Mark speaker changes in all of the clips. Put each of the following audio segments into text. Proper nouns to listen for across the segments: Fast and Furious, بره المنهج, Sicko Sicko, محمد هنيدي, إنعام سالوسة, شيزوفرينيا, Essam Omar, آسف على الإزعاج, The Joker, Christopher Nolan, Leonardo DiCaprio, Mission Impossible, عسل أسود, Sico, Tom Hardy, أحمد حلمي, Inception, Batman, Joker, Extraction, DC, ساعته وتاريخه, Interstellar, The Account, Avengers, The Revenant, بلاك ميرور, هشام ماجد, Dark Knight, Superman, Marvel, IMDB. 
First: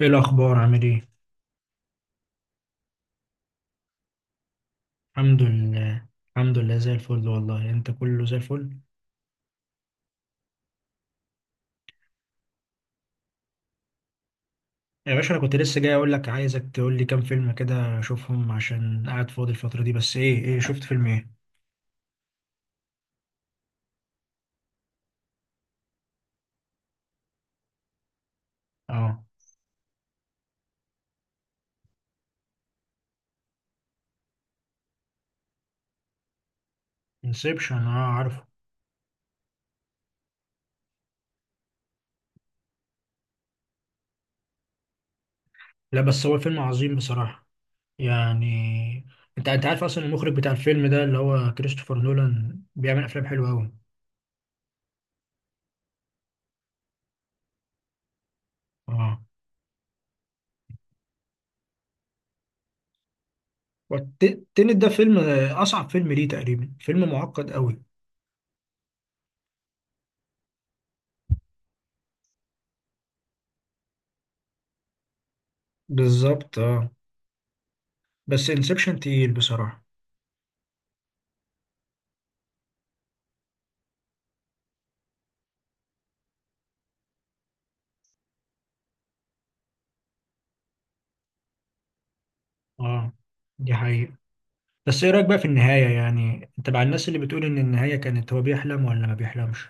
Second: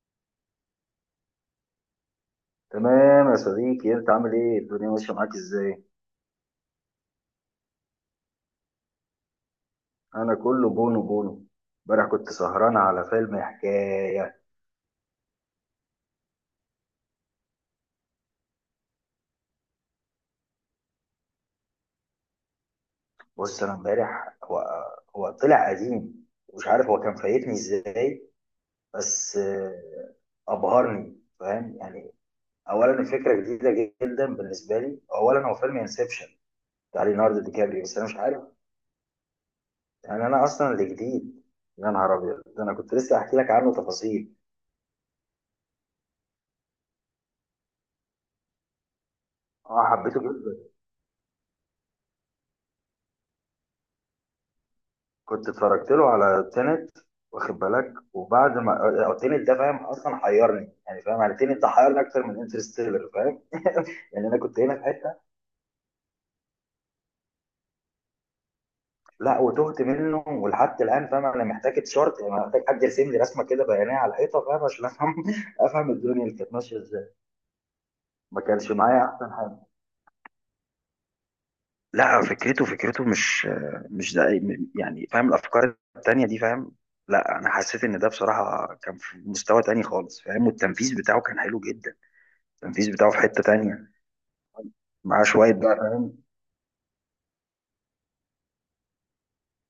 Speaker 1: ايه الاخبار عامل ايه؟
Speaker 2: تمام يا صديقي، انت عامل ايه؟ الدنيا ماشيه معاك
Speaker 1: الحمد
Speaker 2: ازاي؟
Speaker 1: لله. الحمد لله زي الفل والله، انت كله زي الفل.
Speaker 2: انا كله بونو بونو. امبارح كنت سهران على فيلم حكايه.
Speaker 1: يا باشا انا كنت لسه جاي اقول لك، عايزك تقول لي كام فيلم كده اشوفهم عشان قاعد فاضي الفتره دي. بس ايه شفت فيلم ايه؟
Speaker 2: بص انا امبارح، هو طلع قديم ومش عارف هو كان فايتني ازاي.
Speaker 1: اه،
Speaker 2: بس ابهرني فاهم يعني. اولا الفكره جديده جدا بالنسبه لي، اولا هو فيلم انسبشن بتاع ليوناردو دي
Speaker 1: انسبشن،
Speaker 2: كابريو، بس
Speaker 1: اه
Speaker 2: انا مش عارف.
Speaker 1: عارفه.
Speaker 2: يعني انا اصلا اللي جديد. يا نهار ابيض، ده انا كنت لسه احكي لك عنه تفاصيل.
Speaker 1: لا بس هو فيلم عظيم بصراحه. يعني انت عارف
Speaker 2: اه،
Speaker 1: اصلا
Speaker 2: حبيته
Speaker 1: المخرج بتاع
Speaker 2: جدا.
Speaker 1: الفيلم ده اللي هو كريستوفر نولان بيعمل افلام حلوه قوي.
Speaker 2: كنت اتفرجت له على تينت، واخد بالك، وبعد ما
Speaker 1: اه،
Speaker 2: تينت ده فاهم اصلا حيرني، يعني فاهم، يعني تينت ده حيرني اكتر من انترستيلر فاهم يعني انا كنت هنا
Speaker 1: والتنت
Speaker 2: في
Speaker 1: ده فيلم
Speaker 2: حته،
Speaker 1: اصعب فيلم ليه تقريبا، فيلم معقد قوي.
Speaker 2: لا وتهت منه ولحد الان فاهم. انا محتاج تشارت، يعني محتاج حد يرسم لي رسمه كده بيانيه على الحيطه فاهم عشان افهم افهم الدنيا اللي كانت
Speaker 1: بالظبط
Speaker 2: ماشيه
Speaker 1: اه.
Speaker 2: ازاي. ما
Speaker 1: بس
Speaker 2: كانش
Speaker 1: انسبشن
Speaker 2: معايا
Speaker 1: تقيل
Speaker 2: احسن حاجه.
Speaker 1: بصراحه.
Speaker 2: لا فكرته مش ده، يعني فاهم الافكار التانيه دي فاهم. لا انا حسيت ان ده بصراحه كان في مستوى تاني خالص فاهم، والتنفيذ بتاعه كان حلو جدا. التنفيذ بتاعه
Speaker 1: اه
Speaker 2: في حتة
Speaker 1: دي
Speaker 2: تانية.
Speaker 1: حقيقة. بس ايه
Speaker 2: معاه
Speaker 1: رأيك بقى في
Speaker 2: شوية بقى.
Speaker 1: النهاية؟ يعني انت مع الناس اللي بتقول ان النهاية كانت هو بيحلم ولا ما بيحلمش؟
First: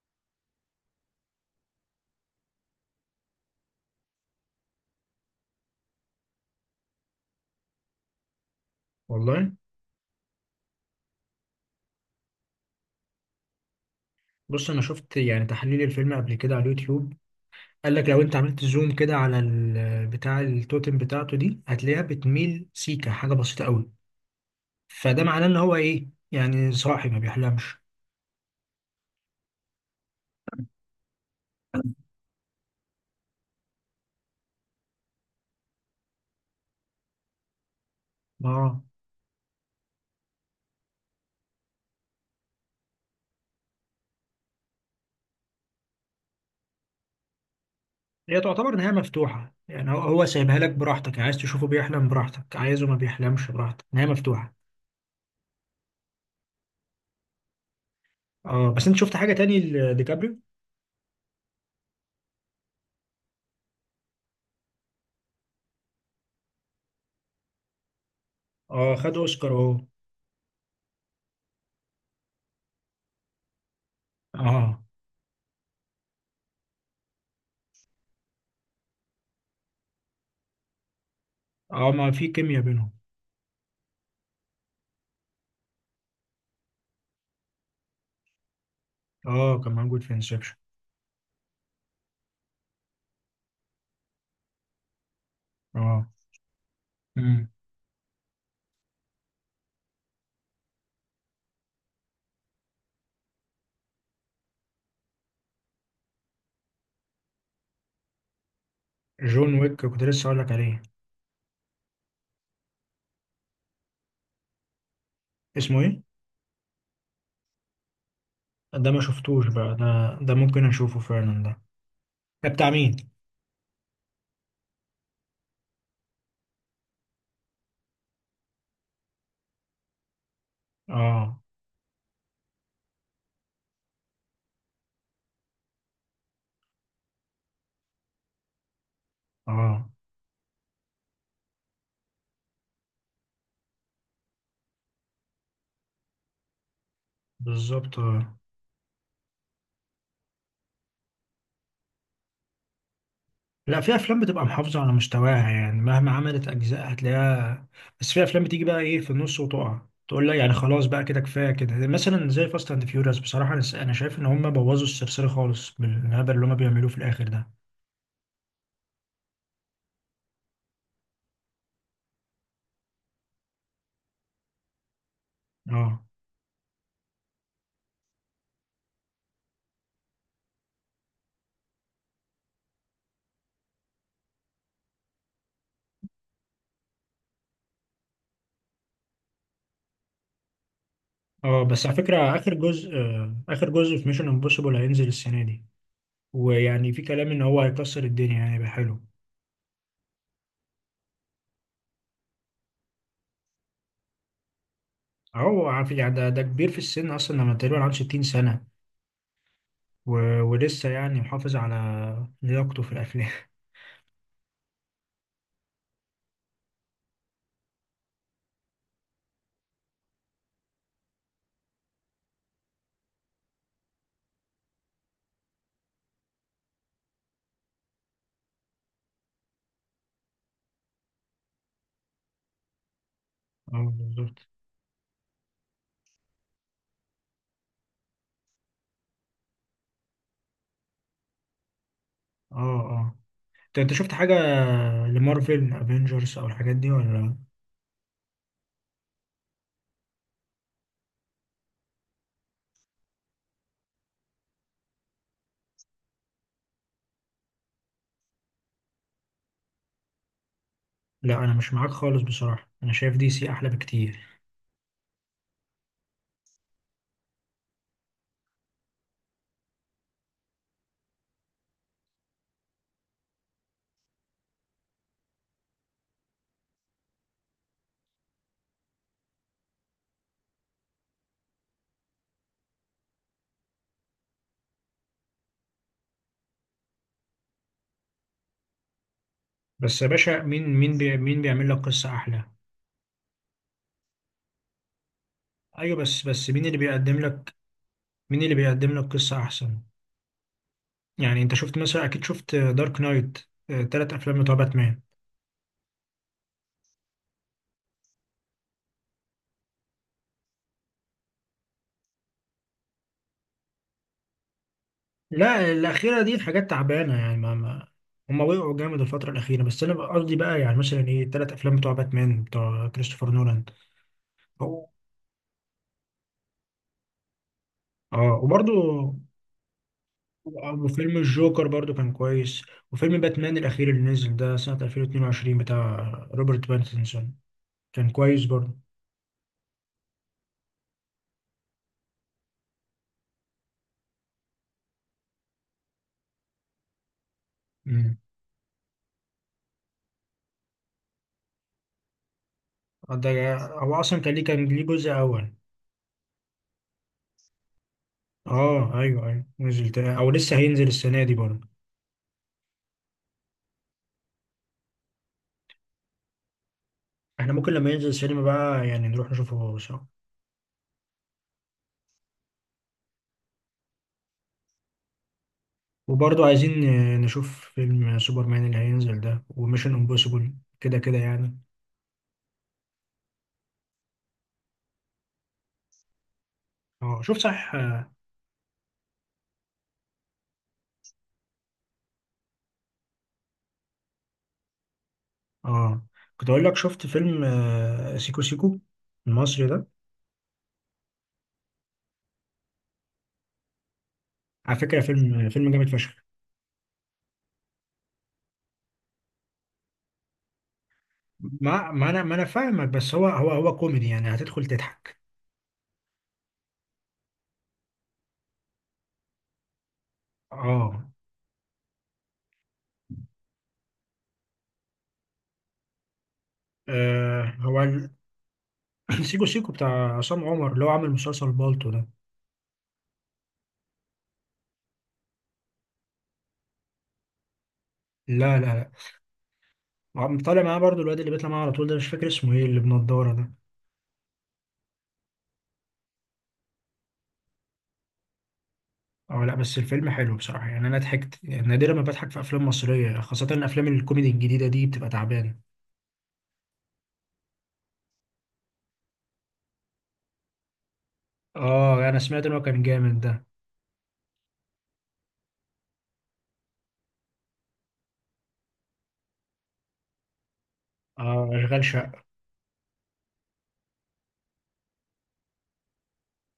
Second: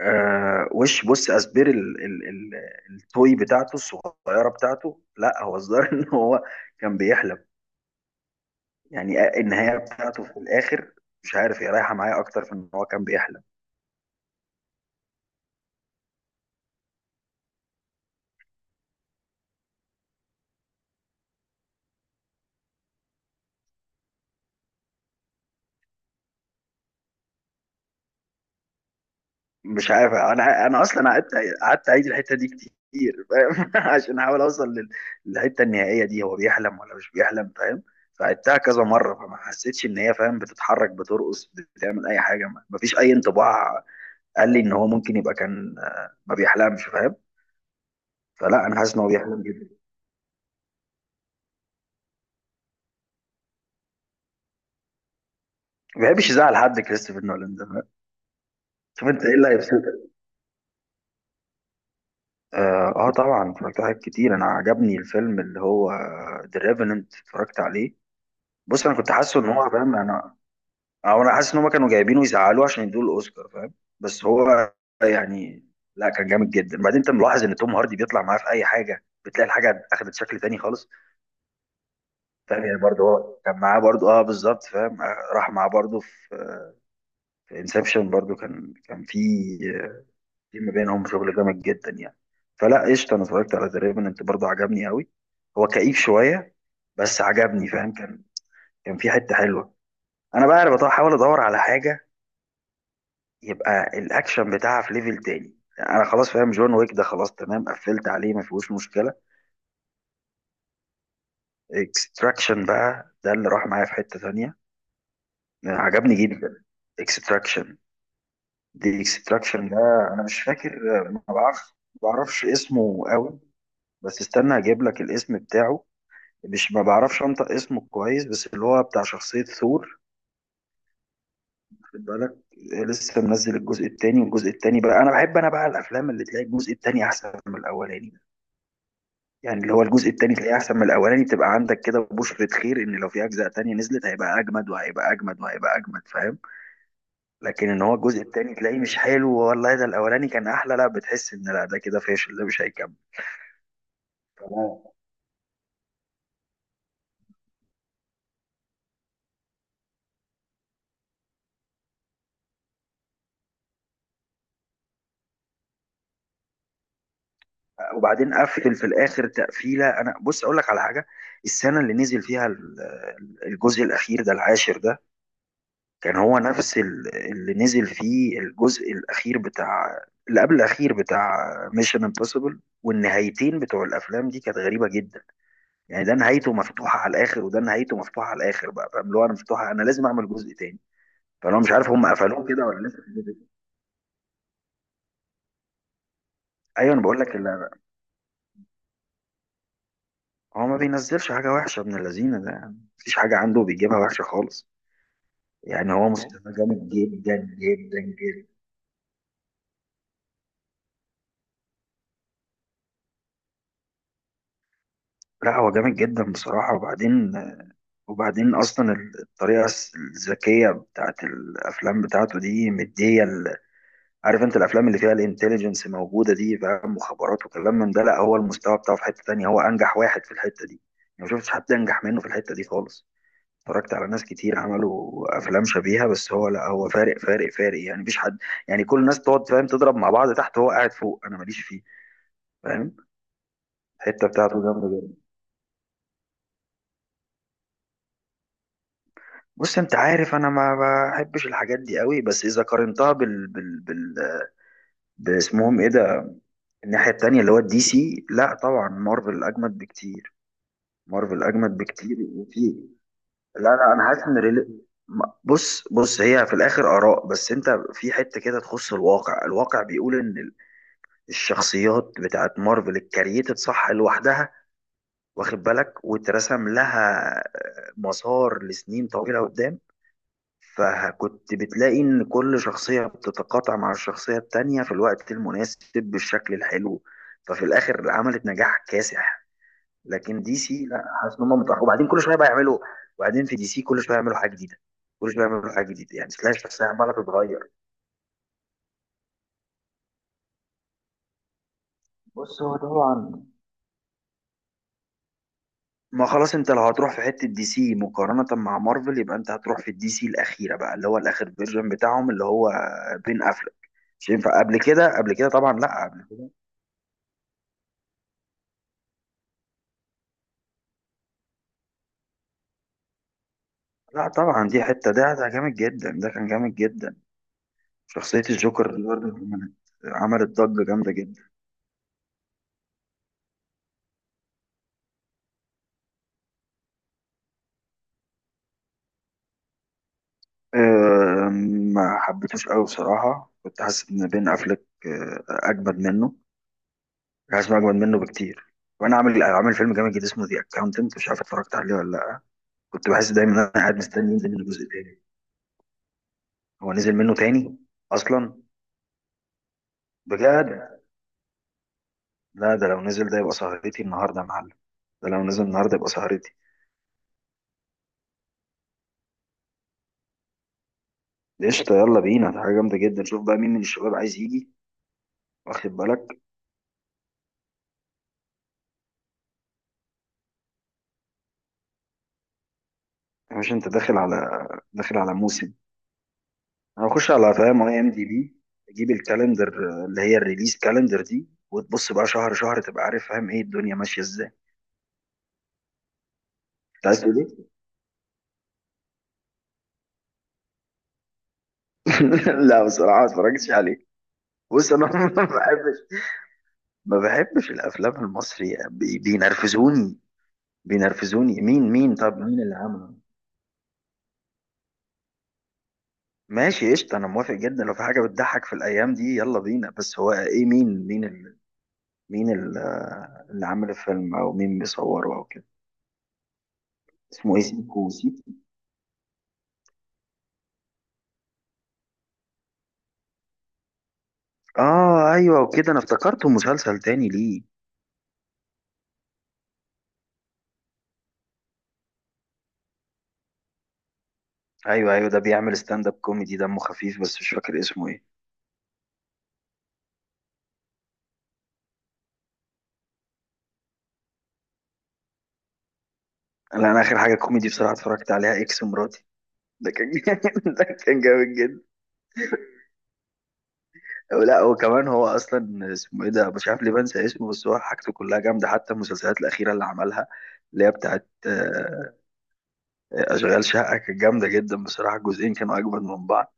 Speaker 2: وش بص أسبير ال التوي بتاعته الصغيرة بتاعته، لا هو الظاهر إن هو كان بيحلم. يعني
Speaker 1: والله
Speaker 2: النهاية بتاعته في الآخر مش عارف، هي رايحة معايا أكتر في إن هو كان بيحلم.
Speaker 1: بص انا شفت يعني تحليل الفيلم قبل كده على اليوتيوب. قال لك لو انت عملت زوم كده على بتاع التوتم بتاعته دي هتلاقيها بتميل سيكا، حاجة بسيطة قوي. فده معناه ان هو ايه، يعني صاحي، ما بيحلمش.
Speaker 2: مش عارف، أنا أصلا قعدت أعيد الحتة دي كتير فاهم عشان أحاول أوصل للحتة النهائية دي، هو بيحلم ولا مش بيحلم فاهم. فعدتها
Speaker 1: اه،
Speaker 2: كذا مرة فما حسيتش إن هي فاهم بتتحرك، بترقص، بتعمل أي حاجة. مفيش أي انطباع. قال لي ان هو ممكن يبقى كان ما بيحلمش فاهم.
Speaker 1: هي
Speaker 2: فلا
Speaker 1: تعتبر
Speaker 2: انا
Speaker 1: نهاية
Speaker 2: حاسس ان هو بيحلم
Speaker 1: مفتوحة.
Speaker 2: جدا.
Speaker 1: يعني هو سايبها لك براحتك، يعني عايز تشوفه بيحلم براحتك، عايزه ما بيحلمش براحتك، نهاية مفتوحة.
Speaker 2: ما بيحبش يزعل حد كريستوفر نولان ده فاهم؟
Speaker 1: اه بس انت
Speaker 2: شوف
Speaker 1: شفت
Speaker 2: انت
Speaker 1: حاجة
Speaker 2: ايه اللي
Speaker 1: تاني
Speaker 2: هيبسطك.
Speaker 1: لديكابريو؟
Speaker 2: اه طبعا اتفرجت على حاجات كتير. انا عجبني الفيلم اللي هو ذا ريفننت، اتفرجت عليه.
Speaker 1: اه
Speaker 2: بص انا كنت
Speaker 1: خد
Speaker 2: حاسه ان
Speaker 1: اوسكار اهو.
Speaker 2: هو فاهم، انا او انا حاسس ان هم كانوا جايبينه يزعلوه عشان يدوه الاوسكار فاهم. بس هو
Speaker 1: اه
Speaker 2: يعني لا كان جامد جدا. بعدين انت ملاحظ ان توم هاردي بيطلع معاه في اي حاجه، بتلاقي الحاجه اخدت شكل تاني خالص
Speaker 1: اه، ما في كيمياء
Speaker 2: فاهم. يعني
Speaker 1: بينهم.
Speaker 2: برضه هو كان معاه برضه، اه بالظبط فاهم، راح معاه برضه في انسبشن برضو، كان في.
Speaker 1: اه كان موجود في انسبشن.
Speaker 2: في ما بينهم شغل جامد جدا يعني. فلا قشطه، انا اتفرجت على ذا ريفننت برضو، عجبني قوي. هو كئيب
Speaker 1: اه.
Speaker 2: شويه بس
Speaker 1: مم.
Speaker 2: عجبني فاهم. كان في حته حلوه. انا بقى أنا بحاول ادور على حاجه يبقى الاكشن بتاعها في ليفل تاني. انا خلاص فاهم جون ويك ده، خلاص تمام، قفلت عليه ما فيهوش مشكله.
Speaker 1: جون ويك كنت لسه اقول لك عليه.
Speaker 2: اكستراكشن بقى، ده اللي راح معايا في حته تانيه.
Speaker 1: اسمه ايه؟
Speaker 2: عجبني جدا. اكستراكشن.
Speaker 1: ده ما
Speaker 2: دي
Speaker 1: شفتوش
Speaker 2: اكستراكشن
Speaker 1: بقى،
Speaker 2: ده،
Speaker 1: ده
Speaker 2: انا
Speaker 1: ده
Speaker 2: مش
Speaker 1: ممكن
Speaker 2: فاكر،
Speaker 1: اشوفه
Speaker 2: ما
Speaker 1: فعلا ده.
Speaker 2: بعرفش ما بعرفش
Speaker 1: ده بتاع
Speaker 2: اسمه
Speaker 1: مين؟
Speaker 2: قوي. بس استنى هجيب لك الاسم بتاعه. مش، ما بعرفش انطق اسمه كويس، بس اللي هو بتاع شخصية ثور،
Speaker 1: اه.
Speaker 2: خد بالك. لسه منزل الجزء التاني، والجزء التاني بقى انا بحب، انا بقى الافلام اللي تلاقي الجزء التاني احسن من الاولاني ده. يعني اللي هو
Speaker 1: اه
Speaker 2: الجزء التاني تلاقيه احسن من الاولاني، تبقى عندك كده بشرة خير ان لو في اجزاء تانية نزلت هيبقى اجمد وهيبقى اجمد وهيبقى اجمد فاهم. لكن ان هو
Speaker 1: بالظبط
Speaker 2: الجزء
Speaker 1: آه.
Speaker 2: التاني تلاقيه مش حلو والله، ده الاولاني كان احلى، لا بتحس ان لا ده كده فاشل، ده مش هيكمل.
Speaker 1: لا في افلام بتبقى محافظه
Speaker 2: تمام.
Speaker 1: على مستواها، يعني مهما عملت اجزاء هتلاقيها. بس في افلام بتيجي بقى ايه في النص وتقع، تقول لا يعني خلاص بقى كده، كفايه كده، مثلا زي فاست اند فيوريوس. بصراحه أنا شايف ان هم بوظوا السلسله خالص بالهبل اللي هم بيعملوه في الاخر ده.
Speaker 2: وبعدين قفل في الاخر تقفيله. انا بص اقول لك على حاجه. السنه اللي نزل فيها الجزء الاخير ده، العاشر ده،
Speaker 1: اه
Speaker 2: كان هو نفس اللي نزل فيه الجزء الاخير بتاع، اللي قبل الاخير بتاع ميشن امبوسيبل. والنهايتين بتوع الافلام دي كانت غريبه جدا. يعني ده نهايته مفتوحه على الاخر وده نهايته مفتوحه على الاخر بقى فاهم، اللي هو انا مفتوحه انا لازم اعمل جزء تاني. فانا
Speaker 1: اه.
Speaker 2: مش
Speaker 1: بس
Speaker 2: عارف
Speaker 1: على
Speaker 2: هم
Speaker 1: فكرة
Speaker 2: قفلوه كده ولا لسه في جزء.
Speaker 1: آخر جزء في ميشن امبوسيبل هينزل السنة دي. ويعني
Speaker 2: ايوه انا
Speaker 1: في
Speaker 2: بقول
Speaker 1: كلام
Speaker 2: لك
Speaker 1: إن هو هيكسر الدنيا، يعني يبقى حلو.
Speaker 2: هو ما بينزلش حاجه وحشه من اللذينه ده يعني، مفيش حاجه عنده بيجيبها وحشه خالص.
Speaker 1: أهو عارف
Speaker 2: يعني هو فاهم
Speaker 1: يعني، ده
Speaker 2: مستواه
Speaker 1: كبير في
Speaker 2: جامد
Speaker 1: السن أصلا،
Speaker 2: جدا
Speaker 1: لما تقريبا عنده
Speaker 2: جدا
Speaker 1: 60
Speaker 2: جدا.
Speaker 1: سنة. و... ولسه يعني محافظ على لياقته في الأفلام.
Speaker 2: لا هو جامد جدا بصراحة. وبعدين أصلا الطريقة الذكية بتاعت الأفلام بتاعته دي مدية عارف أنت الأفلام اللي فيها الانتليجنس موجودة دي فاهم، مخابرات وكلام من ده. لا هو المستوى بتاعه في حتة تانية. هو أنجح واحد في الحتة دي. أنا ما شفتش حد أنجح منه في الحتة دي خالص.
Speaker 1: اه
Speaker 2: اتفرجت على ناس
Speaker 1: بالظبط.
Speaker 2: كتير عملوا أفلام شبيهة بس هو لا، هو فارق فارق فارق يعني مفيش حد. يعني كل الناس تقعد فاهم تضرب مع بعض تحت، هو قاعد فوق، أنا ماليش فيه
Speaker 1: اه
Speaker 2: فاهم.
Speaker 1: اه. أنت شفت
Speaker 2: الحته
Speaker 1: حاجة
Speaker 2: بتاعته جامده جدا.
Speaker 1: لمارفل افنجرز أو الحاجات دي ولا؟
Speaker 2: بص انت عارف انا ما بحبش الحاجات دي قوي، بس اذا قارنتها بال بال باسمهم ايه ده، الناحيه التانيه اللي هو الدي سي، لا طبعا مارفل اجمد بكتير. مارفل
Speaker 1: لا أنا مش
Speaker 2: اجمد
Speaker 1: معاك
Speaker 2: بكتير
Speaker 1: خالص
Speaker 2: وفي،
Speaker 1: بصراحة، أنا شايف دي سي
Speaker 2: لا
Speaker 1: أحلى
Speaker 2: لا انا حاسس ان
Speaker 1: بكتير.
Speaker 2: ريلي... بص هي في الاخر اراء، بس انت في حته كده تخص الواقع. الواقع بيقول ان الشخصيات بتاعت مارفل الكرييتد صح لوحدها، واخد بالك، واترسم لها مسار لسنين طويله قدام. فكنت بتلاقي إن كل شخصية بتتقاطع مع الشخصية التانية في الوقت المناسب بالشكل الحلو، ففي الآخر عملت نجاح كاسح.
Speaker 1: بس يا باشا
Speaker 2: لكن دي سي لا، حاسس
Speaker 1: مين
Speaker 2: إن هم
Speaker 1: بيعمل لك
Speaker 2: متأخرين. وبعدين
Speaker 1: قصة
Speaker 2: كل شوية
Speaker 1: أحلى؟
Speaker 2: بقى يعملوا، وبعدين في دي سي كل شوية يعملوا حاجة جديدة، كل شوية يعملوا حاجة
Speaker 1: ايوه
Speaker 2: جديدة،
Speaker 1: بس
Speaker 2: يعني
Speaker 1: بس
Speaker 2: تلاقي
Speaker 1: مين اللي
Speaker 2: الشخصية عمالة
Speaker 1: بيقدم لك
Speaker 2: تتغير.
Speaker 1: مين اللي بيقدم لك قصة أحسن؟ يعني أنت شفت مثلا، أكيد شفت
Speaker 2: بص هو
Speaker 1: دارك نايت،
Speaker 2: طبعا،
Speaker 1: تلات أفلام بتوع باتمان.
Speaker 2: ما خلاص انت لو هتروح في حتة دي سي مقارنة مع مارفل يبقى انت هتروح في الدي سي الأخيرة بقى، اللي هو الآخر فيرجن بتاعهم اللي هو بين أفلك. مش ينفع قبل كده، قبل كده
Speaker 1: لا
Speaker 2: طبعا، لا
Speaker 1: الأخيرة
Speaker 2: قبل
Speaker 1: دي
Speaker 2: كده.
Speaker 1: حاجات تعبانة، يعني ما هما وقعوا جامد الفترة الأخيرة. بس أنا بقى قصدي بقى يعني مثلا إيه، التلات أفلام بتوع باتمان بتوع كريستوفر نولان.
Speaker 2: لا طبعا دي
Speaker 1: هو-
Speaker 2: حتة، ده جامد جدا، ده كان جامد جدا.
Speaker 1: أه
Speaker 2: شخصية
Speaker 1: وبرضو
Speaker 2: الجوكر اللي برضه عملت ضجة جامدة
Speaker 1: وفيلم
Speaker 2: جدا.
Speaker 1: الجوكر برضو كان كويس. وفيلم باتمان الأخير اللي نزل ده سنة 2022 بتاع روبرت باتنسون كان كويس برضو.
Speaker 2: أه، ما حبيتوش قوي بصراحة. كنت حاسس إن بين أفلك أجمد منه، كنت حاسس إنه أجمد
Speaker 1: مم.
Speaker 2: منه بكتير. وأنا عامل فيلم جامد جدا اسمه ذا أكاونتنت، مش عارف اتفرجت عليه ولا لأ. كنت بحس دايما
Speaker 1: ده
Speaker 2: إن أنا
Speaker 1: هو
Speaker 2: قاعد
Speaker 1: أصلا
Speaker 2: مستني
Speaker 1: كان ليه
Speaker 2: ينزل
Speaker 1: كان
Speaker 2: منه
Speaker 1: ليه
Speaker 2: جزء
Speaker 1: جزء
Speaker 2: تاني.
Speaker 1: أول؟
Speaker 2: هو نزل منه تاني أصلا؟
Speaker 1: اه ايوه ايوه نزل تاني او لسه هينزل
Speaker 2: بجد؟
Speaker 1: السنه دي برضه.
Speaker 2: لا ده لو نزل ده يبقى سهرتي النهاردة يا معلم. ده لو نزل النهاردة يبقى سهرتي.
Speaker 1: احنا ممكن لما ينزل السينما بقى يعني نروح نشوفه سوا.
Speaker 2: قشطة، يلا بينا، ده حاجة جامدة جدا. شوف بقى مين من الشباب عايز يجي، واخد بالك.
Speaker 1: وبرضه عايزين نشوف فيلم سوبرمان اللي هينزل ده وميشن امبوسيبل، كده كده يعني.
Speaker 2: يا باشا انت داخل على موسم. انا
Speaker 1: اه
Speaker 2: هخش
Speaker 1: شوف
Speaker 2: على
Speaker 1: صح
Speaker 2: فاهم اي ام
Speaker 1: اه
Speaker 2: دي بي، تجيب الكالندر اللي هي الريليز كالندر دي، وتبص بقى شهر شهر، تبقى عارف فاهم ايه الدنيا ماشية ازاي.
Speaker 1: آه. كنت اقول لك، شفت
Speaker 2: انت عايز تقول
Speaker 1: فيلم
Speaker 2: ايه؟
Speaker 1: سيكو سيكو المصري ده؟
Speaker 2: لا بصراحة ما اتفرجتش عليه.
Speaker 1: على
Speaker 2: بص
Speaker 1: فكره
Speaker 2: انا ما
Speaker 1: فيلم جامد فشخ.
Speaker 2: بحبش ما بحبش الافلام المصري بينرفزوني.
Speaker 1: ما
Speaker 2: مين
Speaker 1: ما
Speaker 2: مين
Speaker 1: انا ما
Speaker 2: طب
Speaker 1: انا
Speaker 2: مين اللي
Speaker 1: فاهمك، بس
Speaker 2: عمله؟
Speaker 1: هو كوميدي، يعني هتدخل تضحك.
Speaker 2: ماشي قشطة، أنا موافق جدا لو في حاجة بتضحك في الأيام دي، يلا بينا. بس هو إيه؟
Speaker 1: اه
Speaker 2: مين، مين اللي عامل الفيلم، او مين بيصوره او كده.
Speaker 1: آه،
Speaker 2: اسمه ايه،
Speaker 1: هو
Speaker 2: سيكو
Speaker 1: ال-
Speaker 2: سيكو؟
Speaker 1: سيكو سيكو بتاع عصام عمر، اللي هو عامل مسلسل بالطو ده.
Speaker 2: اه ايوه، وكده انا افتكرته مسلسل تاني ليه.
Speaker 1: لا طالع معاه برضو الواد اللي بيطلع معاه على طول ده، مش فاكر اسمه ايه، اللي بنضاره ده.
Speaker 2: ايوه ايوه ده بيعمل ستاند اب كوميدي، دمه خفيف، بس مش فاكر اسمه ايه.
Speaker 1: اه لا بس الفيلم حلو بصراحة، يعني انا ضحكت. يعني نادرا ما بضحك في افلام مصرية، خاصة افلام الكوميدي الجديدة دي بتبقى تعبانة.
Speaker 2: لا انا اخر حاجه كوميدي بصراحه اتفرجت عليها اكس مراتي. ده كان جامد، ده كان جامد جدا.
Speaker 1: اه انا سمعت ان هو كان جامد ده.
Speaker 2: لا وكمان هو اصلا اسمه ايه ده، مش عارف ليه بنسى اسمه، بس هو حاجته كلها جامده حتى المسلسلات الاخيره اللي عملها، اللي هي بتاعت
Speaker 1: اه اشغال شقة.
Speaker 2: اشغال شقه. كانت جامده جدا بصراحه، الجزئين كانوا اجمد من بعض.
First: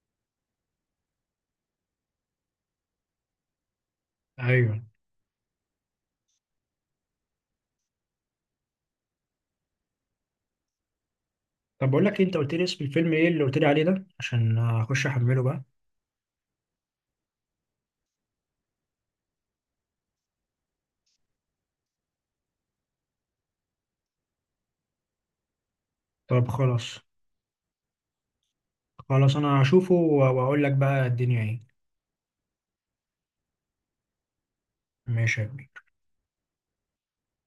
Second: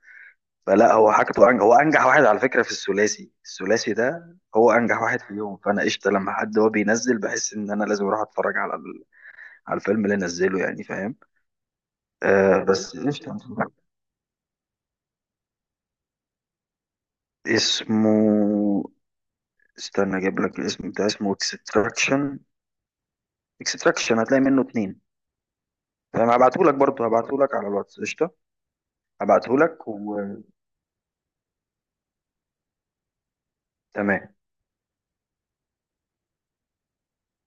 Speaker 2: فلا هو حاجته أنجح، هو أنجح واحد على فكرة في الثلاثي، ده هو
Speaker 1: ايوه
Speaker 2: أنجح واحد فيهم. فأنا قشطة، لما حد هو بينزل بحس إن أنا لازم أروح أتفرج على على الفيلم اللي نزله يعني فاهم.
Speaker 1: طب بقول لك إيه، انت قلت لي
Speaker 2: آه
Speaker 1: اسم
Speaker 2: بس
Speaker 1: الفيلم ايه
Speaker 2: قشطة.
Speaker 1: اللي قلت لي عليه ده عشان اخش احمله بقى؟
Speaker 2: اسمه، استنى أجيب لك الاسم بتاع. اسمه اكستراكشن. اكستراكشن هتلاقي منه اتنين. تمام،
Speaker 1: طب
Speaker 2: هبعتهولك،
Speaker 1: خلاص.
Speaker 2: برضه هبعتهولك على الواتس قشطة.
Speaker 1: خلاص انا
Speaker 2: هبعتهولك
Speaker 1: هشوفه
Speaker 2: وتمام.
Speaker 1: واقول لك بقى الدنيا ايه. ماشي يا كبير.